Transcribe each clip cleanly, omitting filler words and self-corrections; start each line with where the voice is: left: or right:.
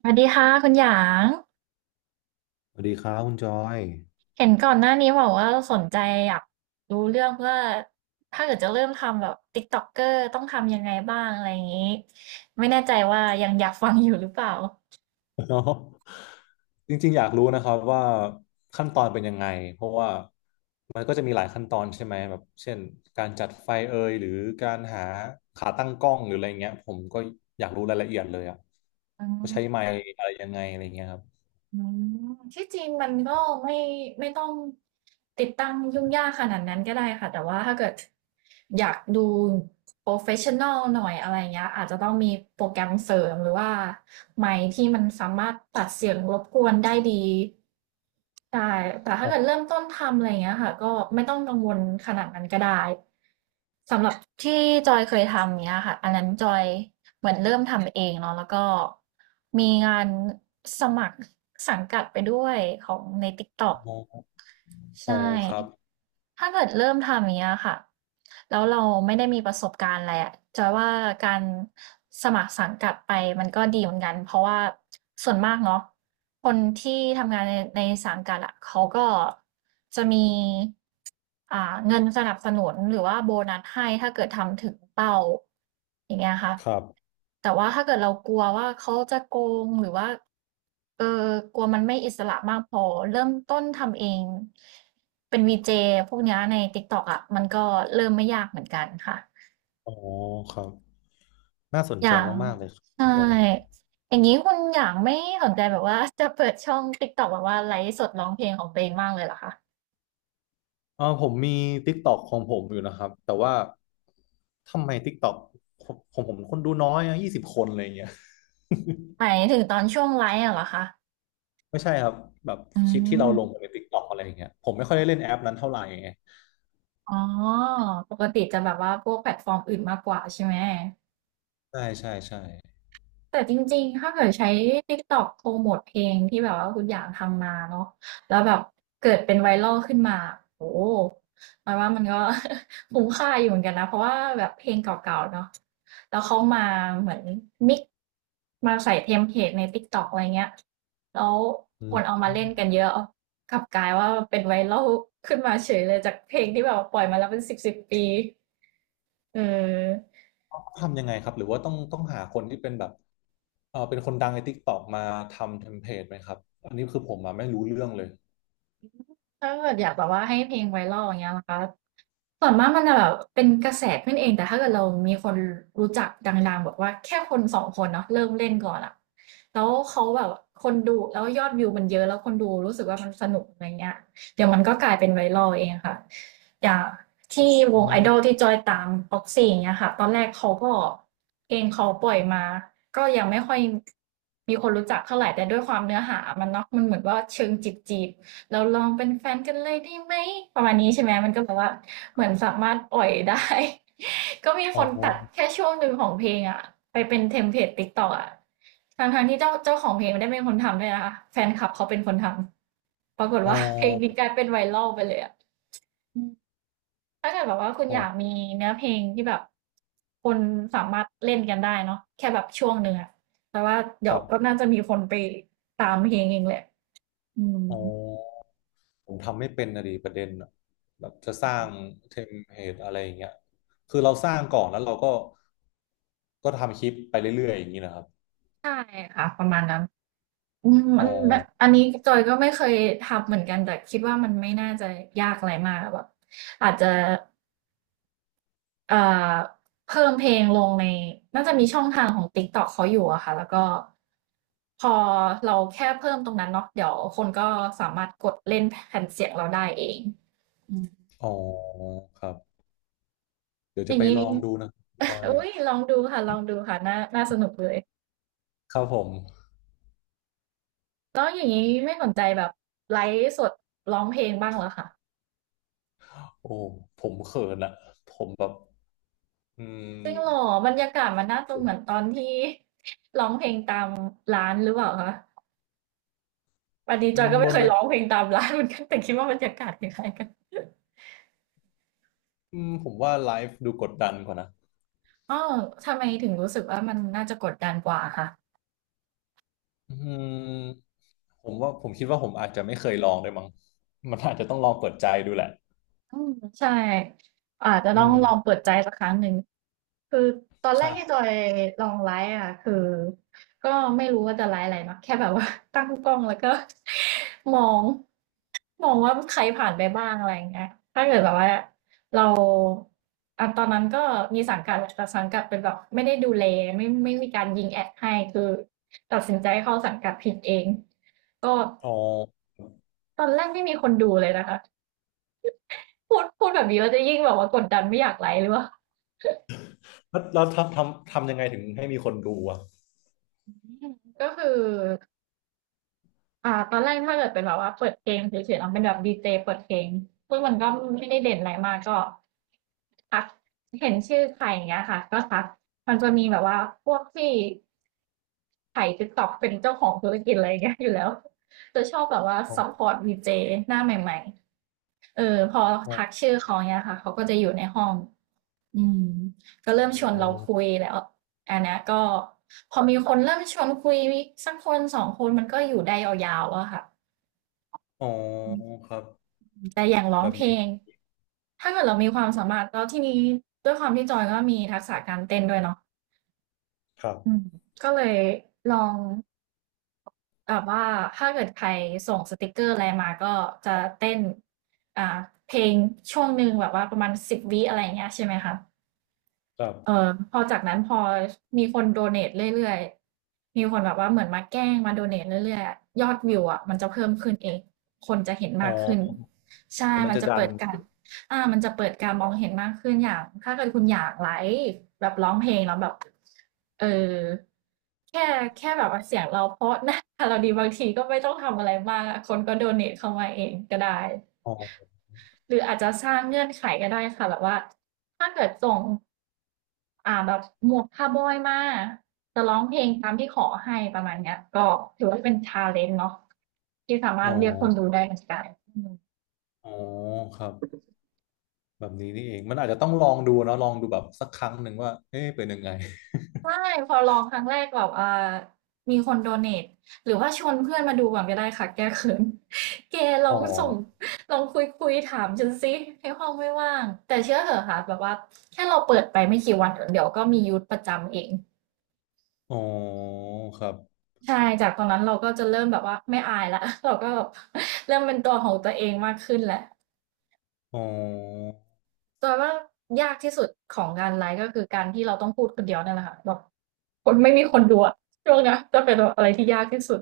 right: สวัสดีค่ะคุณหยาง
left: สวัสดีครับคุณจอย
right: เห็นก่อนหน้านี้บอกว่าสนใจอยากรู้เรื่องว่าถ้าเกิดจะเริ่มทำแบบติ๊กต็อกเกอร์ต้องทำยังไงบ้างอะไรอย่างนี้ไม่แน่ใจว่ายังอยากฟังอยู่หรือเปล่า
left: เนาะจริงๆอยากรู้นะครับว่าขั้นตอนเป็นยังไงเพราะว่ามันก็จะมีหลายขั้นตอนใช่ไหมแบบเช่นการจัดไฟเอยหรือการหาขาตั้งกล้องหรืออะไรเงี้ยผมก็อยากรู้รายละเอียดเลยอ่ะ
right: อื
left: ว่า
right: ม
left: ใช้ไมค์อะไรยังไงอะไรเงี้ยครับ
right: อืมที่จริงมันก็ไม่ไม่ต้องติดตั้งยุ่งยากขนาดนั้นก็ได้ค่ะแต่ว่าถ้าเกิดอยากดูโปรเฟชชั่นอลหน่อยอะไรเงี้ยอาจจะต้องมีโปรแกรมเสริมหรือว่าไมค์ที่มันสามารถตัดเสียงรบกวนได้ดีใช่แต่ถ้าเกิดเริ่มต้นทำอะไรเงี้ยค่ะก็ไม่ต้องกังวลขนาดนั้นก็ได้สำหรับที่จอยเคยทำเนี้ยค่ะอันนั้นจอย เหมือนเริ่มทำเองเนาะแล้วก็มีงานสมัครสังกัดไปด้วยของใน t ิกตอก
left: อ๋อ
right: ใช
left: อ๋อครับ
right: ่ ถ้าเกิดเริ่มทำอย่างเงี้ยค่ะแล้วเราไม่ได้มีประสบการณ์อะไรอะจอยว่าการสมัครสังกัดไปมันก็ดีเหมือนกันเพราะว่าส่วนมากเนาะ คนที่ทำงานในสังกัดอะเขาก็จะมีเงินสนับสนุนหรือว่าโบนัสให้ถ้าเกิดทำถึงเป้าอย่างเงี้ยค่ะ
left: ครับ
right: แต่ว่าถ้าเกิดเรากลัวว่าเขาจะโกงหรือว่า เออกลัวมันไม่อิสระมากพอเริ่มต้นทำเองเป็นวีเจพวกเนี้ยใน TikTok อะมันก็เริ่มไม่ยากเหมือนกันค่ะ
left: อ๋อครับน่าสน
right: อ
left: ใจ
right: ย่าง
left: มากๆเลยครับ
right: ใช่
left: คุณจอย
right: อย่างงี้คุณหยางไม่สนใจแบบว่าจะเปิดช่อง TikTok แบบว่าไลฟ์สดร้องเพลงของตัวเองบ้างเลยเหรอคะ
left: เออผมมี TikTok ของผมอยู่นะครับแต่ว่าทำไม TikTok องผมคนดูน้อยอะ20 คนอะไรอย่างเงี้ย
right: หมายถึงตอนช่วงไลฟ์อะเหรอคะ
left: ไม่ใช่ครับแบบ
right: อื
left: คลิปที่เราลง
right: ม
left: ใน TikTok อะไรอย่างเงี้ยผมไม่ค่อยได้เล่นแอปนั้นเท่าไหร่ไง
right: อ๋อปกติจะแบบว่าพวกแพลตฟอร์มอื่นมากกว่าใช่ไหม
left: ใช่ใช่ใช่
right: แต่จริงๆ ถ้าเกิดใช้ TikTok โปรโมทเพลงที่แบบว่าคุณอยากทำมาเนาะแล้วแบบเกิดเป็นไวรัลขึ้นมาโอ้โห หมายว่ามันก็ คุ้มค่าอยู่เหมือนกันนะเพราะว่าแบบเพลงเก่าๆเนาะแล้วเขามาเหมือนมิกซ์มาใส่เทมเพลตใน TikTok อะไรเงี้ยแล้ว
left: อื
right: คนเอา
left: ม
right: มาเล่นกันเยอะกลับกลายว่าเป็นไวรัลขึ้นมาเฉยเลยจากเพลงที่แบบว่าปล่อยมาแล้วเป็นสิบสิบปีเออ
left: ต้องทำยังไงครับหรือว่าต้องหาคนที่เป็นแบบเออเป็นคนดังใน TikTok มาทำเทมเพลตไหมครับอันนี้คือผมอะไม่รู้เรื่องเลย
right: ถ้าเกิดอยากแบบว่าให้เพลงไวรัลอย่างเงี้ยนะคะ ส่วนมากมันจะแบบเป็นกระแสขึ้นเองแต่ถ้าเกิดเรามีคนรู้จักดังๆบอกว่าแค่คนสองคนเนาะเริ่มเล่นก่อนอะแล้วเขาแบบคนดูแล้วยอดวิวมันเยอะแล้วคนดูรู้สึกว่ามันสนุกอะไรเงี้ยเดี๋ยวมันก็กลายเป็นไวรัลเองค่ะอย่างที่ว
left: อ
right: งไอด
left: ม
right: อลที่จอยตามออกซี่างเงี้ยค่ะตอนแรกเขาก็เพลงเขาปล่อยมาก็ยังไม่ค่อยมีคนรู้จักเท่าไหร่แต่ด้วยความเนื้อหามันเนาะมันเหมือนว่าเชิงจีบจีบ เราลองเป็นแฟนกันเลยได้ไหมประมาณนี้ใช่ไหมมันก็แบบว่าเหมือนสามารถปล่อยได้ ก็มีค
left: อ๋อ
right: นตัดแค่ช่วงหนึ่งของเพลงอะไปเป็นเทมเพลตติ๊กต็อกอะทางๆที่เจ้าของเพลงไม่ได้เป็นคนทำด้วยนะคะแฟนคลับเขาเป็นคนทำปรากฏ
left: อ๋
right: ว่า เพลงนี้ก
left: อ
right: ลายเป็นไวรัลไปเลยอะอืมถ้าเกิดแบบว่าคุณ
left: อ๋อ
right: อยากมีเนื้อเพลงที่แบบคนสามารถเล่นกันได้เนาะแค่แบบช่วงหนึ่งอะแต่ว่าเดี๋
left: ค
right: ยว
left: รั
right: ก็
left: บ
right: น่าจะมีคนไปตามเพลงเองแหละอืม
left: อ๋อ ผมทำไม่เป็นนะดีประเด็นอะแบบจะสร้างเทมเพลตอะไรอย่างเงี้ยคือเราสร้างก่อนแล้วเราก็ก็ทำคลิปไปเรื่อยๆอย่างนี้นะครับ
right: ใช่ค่ะประมาณนั้น อืม
left: อ๋
right: อั
left: อ
right: นแบบอันนี้จอยก็ไม่เคยทำเหมือนกันแต่คิดว่ามันไม่น่าจะยากอะไรมากแบบอาจจะเอ่อเพิ่มเพลงลงในน่าจะมีช่องทางของ TikTok เขาอยู่อะค่ะแล้วก็พอเราแค่เพิ่มตรงนั้นเนาะเดี๋ยวคนก็สามารถกดเล่นแผ่นเสียงเราได้เองอืม
left: อ๋อครับเดี๋ยว
right: อ
left: จะ
right: ย่าง
left: ไป
right: นี้
left: ลองดูนะพน่จอย
right: อุ้ยลองดูค่ะลองดูค่ะน่าน่าสนุกเลย
left: ครับผม
right: แล้วอย่างนี้ไม่สนใจแบบไลฟ์สดร้องเพลงบ้างเหรอคะ
left: โอ้ผมเขินอะผมแบบอื
right: จริงเหรอ
left: ม
right: บรรยากาศมันน่าจะเหมือนตอนที่ ร้องเพลงตามร้านหรือเปล่าคะวันนี้
left: อื
right: จอย
left: ม
right: ก็
left: บ
right: ไม่
left: น
right: เคย
left: เว
right: ร้องเพลงตามร้านเหมือนกัน แต่คิดว่าบรรยากาศคล้ายๆกัน
left: อืมผมว่าไลฟ์ดูกดดันกว่านะ
right: อ๋อทำไมถึงรู้สึกว่ามันน่าจะกดดันกว่าค่ะ
left: อืมผมว่าผมคิดว่าผมอาจจะไม่เคยลองด้วยมั้งมันอาจจะต้องลองเปิดใจดูแหละ
right: อืมใช่อาจจะ
left: อื
right: ต้อง
left: ม
right: ลองเปิดใจสักครั้งหนึ่ง คือตอนแรกที่
left: ใช่
right: จอยลองไลฟ์อ่ะคือก็ไม่รู้ว่าจะไลฟ์อะไรเนาะแค่แบบว่า ตั้งกล้องแล้วก็ มองว่าใครผ่านไปบ้างอะไรอย่างเงี้ยถ้าเกิดแบบว่าเราอ่ะตอนนั้นก็มีสังกัดแหละแต่สังกัดเป็นแบบไม่ได้ดูแลไม่มีการยิงแอดให้คือตัดสินใจเข้าสังกัดผิดเองก็
left: อ๋อ
right: ตอนแรกไม่มีคนดูเลยนะคะพูดแบบนี้เราจะยิ่งแบบว่ากดดันไม่อยากไลฟ์หรือว่า
left: แล้วทำยังไงถึงให้มีคนดูอ่ะ
right: ก็คือ ตอนแรกถ้าเกิดเป็นแบบว่าเปิดเพลงเฉยๆเราเป็นแบบดีเจเปิดเพลงซึ่งมันก็ไม่ได้เด่นอะไรมากก็ทักเห็นชื่อใครอย่างเงี้ยค่ะก็ทักมันจะมีแบบว่าพวกที่ถ่ายติ๊กต็อกเป็นเจ้าของธุรกิจอะไรอย่างเงี้ยอยู่แล้วจะชอบแบบว่า
left: อ๋อ
right: ซัพพอร์ตดีเจหน้าใหม่ๆเออพอ
left: อ๋อ
right: ทักชื่อเขาเนี่ยค่ะเขาก็จะอยู่ในห้องอืมก็
left: อ๋อ
right: เริ่มชวนเราคุยแล้วอันเนี้ยก็พอมีคนเริ่มชวนคุยสักคนสองคนมันก็อยู่ได้ยาวๆอะค่ะ
left: อ๋อครับ
right: แต่อย่างร้อ
left: แบ
right: ง
left: บ
right: เพล
left: นี้
right: งถ้าเกิดเรามีความสามารถแล้วทีนี้ด้วยความที่จอยก็มีทักษะการเต้นด้วยเนาะ
left: ครั
right: อืม
left: บ
right: ก็เลยลองแบบว่าถ้าเกิดใครส่งสติกเกอร์อะไรมาก็จะเต้นอ่าเพลงช่วงหนึ่งแบบว่าประมาณ10วิอะไรอย่างเงี้ยใช่ไหมคะ
left: ครั
right: เออ
left: บ
right: พอจากนั้นพอมีคนโดเนทเรื่อยๆมีคนแบบว่าเหมือนมาแกล้งมาโดเนทเรื่อยๆยอดวิวอะมันจะเพิ่มขึ้นเองคนจะเห็น
left: อ๋
right: มา
left: อ
right: กขึ้นใช่
left: แล้วมัน
right: มัน
left: จะ
right: จะ
left: ดั
right: เปิ
left: น
right: ดการมันจะเปิดการมองเห็นมากขึ้นอย่างถ้าเกิดคุณอยากไลฟ์แบบร้องเพลงแล้วแบบเออแค่แค่แบบว่าเสียงเราเพราะนะเราดีบางทีก็ไม่ต้องทำอะไรมากคนก็โดเนทเข้ามาเองก็ได้
left: อ๋อ
right: หรืออาจจะสร้างเงื่อนไขก็ได้ค่ะแบบว่าถ้าเกิดส่ง แบบหมวกคาวบอยมาจะร้องเพลงตามที่ขอให้ประมาณเนี้ยก็ถือว่าเป็นชาเลนจ์เนาะที่สามาร
left: อ๋อ
right: ถเรียกคนดูได้เหมือนกันอืม
left: อ๋อครับแบบนี้นี่เองมันอาจจะต้องลองดูเนอะลองดูแบบสักครั้งหนึ่งว่าเอ๊ะเป็นยังไง
right: ใช่พอลองครั้งแรกแบบอ่อมีคนโดเนทหรือว่าชวนเพื่อนมาดูก่อนก็ได้ค่ะแก้เขิน แกลอ
left: อ๋อ
right: งส่งลองคุยถามฉันสิให้ห้องไม่ว่างแต่เชื่อเถอะค่ะแบบว่าแค่เราเปิดไปไม่กี่วันเดี๋ยวก็มียูทประจำเอง
left: อ๋อครับ
right: ใช่จากตอนนั้นเราก็จะเริ่มแบบว่าไม่อายแล้ว เราก็แบบ เริ่มเป็นตัวของตัวเองมากขึ้นแหละ
left: อ๋อ
right: แต่ว่ายากที่สุดของงานไลฟ์ก็คือการที่เราต้องพูดคนเดียวนั่นแหละค่ะแบบคนไม่มีคนดูอะช่วงเนี้ยจะเป็นแบบอะไรที่ยากที่สุด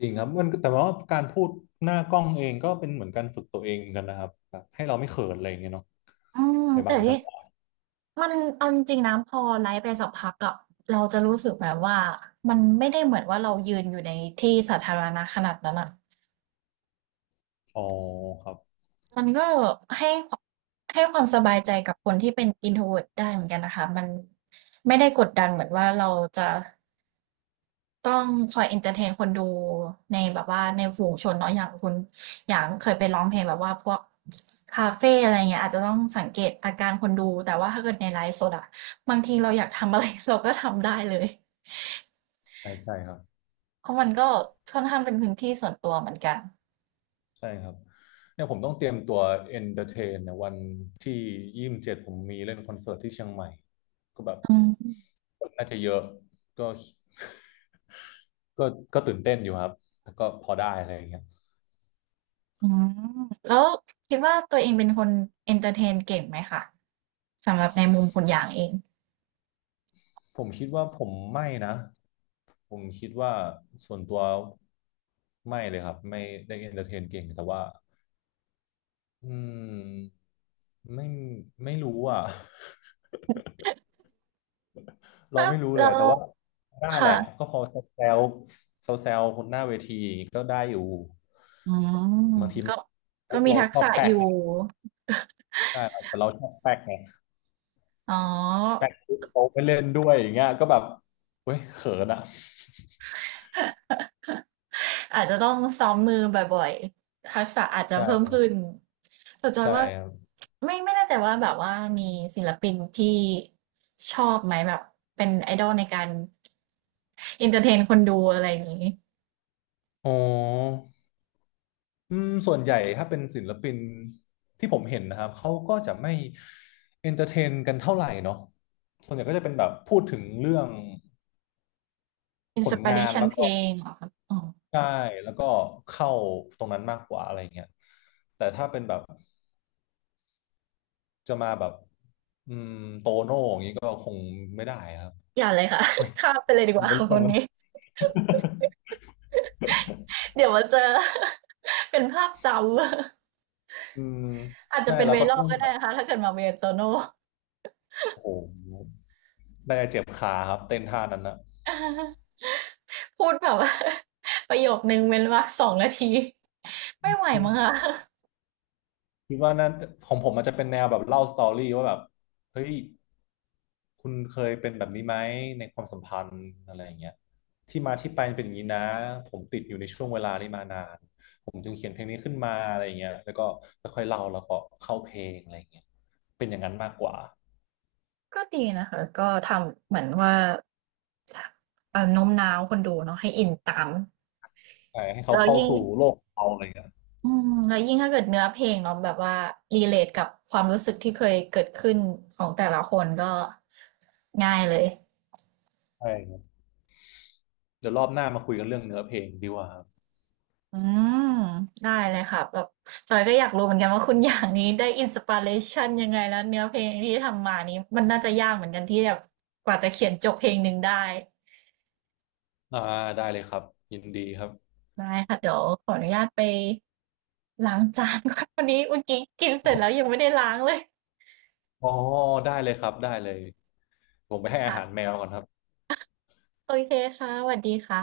left: จริงครับมันแต่ว่าการพูดหน้ากล้องเองก็เป็นเหมือนการฝึกตัวเองเหมือนกันนะครับแบบให้เราไม่เขินอะไรอย่างเงี้ยเนาะ
right: อืม
left: ใน
right: แต่
left: บางจั
right: ที่
left: งหวะ
right: มันเอาจริงๆนะพอไลฟ์ไปสักพักอะเราจะรู้สึกแบบว่ามันไม่ได้เหมือนว่าเรายืนอยู่ในที่สาธารณะขนาดนั้นอะ
left: อ๋อครับ
right: มันก็ให้ความให้ความสบายใจกับคนที่เป็น introvert ได้เหมือนกันนะคะมันไม่ได้กดดันเหมือนว่าเราจะต้องคอย entertain คนดูในแบบว่าในฝูงชนเนาะอย่างคุณอย่างเคยไปร้องเพลงแบบว่าพวกคาเฟ่อะไรเงี้ยอาจจะต้องสังเกตอาการคนดูแต่ว่าถ้าเกิดในไลฟ์สดอะบางทีเราอยากทำอะไร เราก็ทำได้เลย
left: ใช่ใช่ครับ
right: เพราะมันก็ค่อนข้างเป็นพื้นที่ส่วนตัวเหมือนกัน
left: ใช่ครับเนี่ยผมต้องเตรียมตัวเอนเตอร์เทนเนี่ยวันที่27ผมมีเล่นคอนเสิร์ตที่เชียงใหม่ก็แบบ
right: อืม
left: คนน่าจะเยอะก็ ก็ก็ตื่นเต้นอยู่ครับแต่ก็พอได้อะไรอย่างเงี้ย
right: อืมแล้วคิดว่าตัวเองเป็นคนเอนเตอร์เทนเก่งไหมคะสำหรับในมุมคุณอยางเอง
left: ผมคิดว่าผมไม่นะผมคิดว่าส่วนตัวไม่เลยครับไม่ได้เอนเตอร์เทนเก่งแต่ว่าอืมไม่ไม่รู้อ่ะ เรา
right: ฮะ
left: ไม่รู้เลย
right: แล้
left: แต่
right: ว
left: ว่าได้แหละ
right: ค่ะ
left: ก็พอแซวแซวคนหน้าเวทีก็ได้อยู่
right: อืม
left: บางทีมั
right: ก็
left: น
right: ก็
left: มุก
right: มี
left: เรา
right: ทัก
left: ชอ
right: ษะ
left: บแปล
right: อ
left: ก
right: ยู่
left: ไงใช่แต่เราชอบแปลกไง
right: อ๋อ
left: แปลกปุ๊บเขาไปเล่นด้วยอย่างเงี้ยก็แบบเว้ยเขินอะ
right: อาจจะต้องซ้อมมือบ่อยๆทักษะอาจจะเพิ่ม
left: ใช่
right: ขึ้นแต่จอย
left: ใช่
right: ว่า
left: ครับ
right: ไม่แน่ใจว่าแบบว่ามีศิลปินที่ชอบไหมแบบเป็นไอดอลในการเอนเตอร์เทนคนดูอะไรอย่างนี้
left: อ๋ออืมส่วนใหญ่ถ้าเป็นศิลปินที่ผมเห็นนะครับเขาก็จะไม่เอนเตอร์เทนกันเท่าไหร่เนาะส่วนใหญ่ก็จะเป็นแบบพูดถึงเรื่อง
right: อิน
left: ผ
right: ส
left: ล
right: ปิ
left: งา
right: เร
left: น
right: ชัน
left: แล้ว
right: เพ
left: ก็
right: ลงเหรอครับ
left: ใช่แล้วก็เข้าตรงนั้นมากกว่าอะไรเงี้ยแต่ถ้าเป็นแบบจะมาแบบอืมโตโน่อย่างนี้ก็คงไม่ได้ครับ
right: อย่าเลยค่ะ
left: เว้ย
right: ข้ามไปเลยดี
left: ผ
right: กว่า
left: มัน
right: ค่ะ
left: เรื
right: ค
left: อง
right: น
left: แล้
right: นี้ เดี๋ยวมาเจอ เป็นภาพจำ
left: อืม
right: อาจจะ
left: ใช่
right: เป็น
left: เรา
right: v ว
left: ก็
right: รัล a
left: ต้
right: l
left: อง
right: ก็
left: แบ
right: ได้
left: บ
right: นะคะ ถ้าเกิดมาเวียโตโน่
left: โอ้โหได้เจ็บขาครับเต้นท่านั้นนะ
right: พูดแบบว่า ประโยคนึงเว้นวรรคสองนาที ไม่ไหวมั้งคะ
left: คิดว่านั้นของผมมันจะเป็นแนวแบบเล่าสตอรี่ว่าแบบเฮ้ยคุณเคยเป็นแบบนี้ไหมในความสัมพันธ์อะไรอย่างเงี้ยที่มาที่ไปเป็นอย่างนี้นะผมติดอยู่ในช่วงเวลานี้มานานผมจึงเขียนเพลงนี้ขึ้นมาอะไรอย่างเงี้ยแล้วก็ค่อยๆเล่าแล้วก็เข้าเพลงอะไรอย่างเงี้ยเป็นอย่างนั้นมากกว่า
right: ก็ดีนะคะ ก็ทำเหมือนว่าโน้มน้าวคนดูเนาะให้อินตาม
left: ใช่ให้เขา
right: แล้ว
left: เข้า
right: ยิ่ง
left: สู่โลกเราอะไรอย่างเงี้ย
right: อืมแล้วยิ่งถ้าเกิดเนื้อเพลงเนาะแบบว่ารีเลทกับความรู้สึกที่เคยเกิดขึ้นของแต่ละคนก็ง่ายเลย
left: ใช่ครับเดี๋ยวรอบหน้ามาคุยกันเรื่องเนื้อเพลงดีกว่าครับ
right: อืมได้เลยค่ะแบบจอยก็อยากรู้เหมือนกันว่าคุณอย่างนี้ได้อินสปิเรชันยังไงแล้วเนื้อเพลงที่ทำมานี้มันน่าจะยากเหมือนกันที่แบบกว่าจะเขียนจบเพลงหนึ่งได้
left: อ่าได้เลยครับยินดีครับ
right: ได้ค่ะเดี๋ยวขออนุญาตไปล้างจานก่อนวันนี้เมื่อกี้กินเสร็จแล้วยังไม่ได้ล้างเลย
left: อ๋อได้เลยครับได้เลยผมไปให้อาหารแม
right: ค่ะ
left: วก่อนครับ
right: โอเคค่ะสวัสดีค่ะ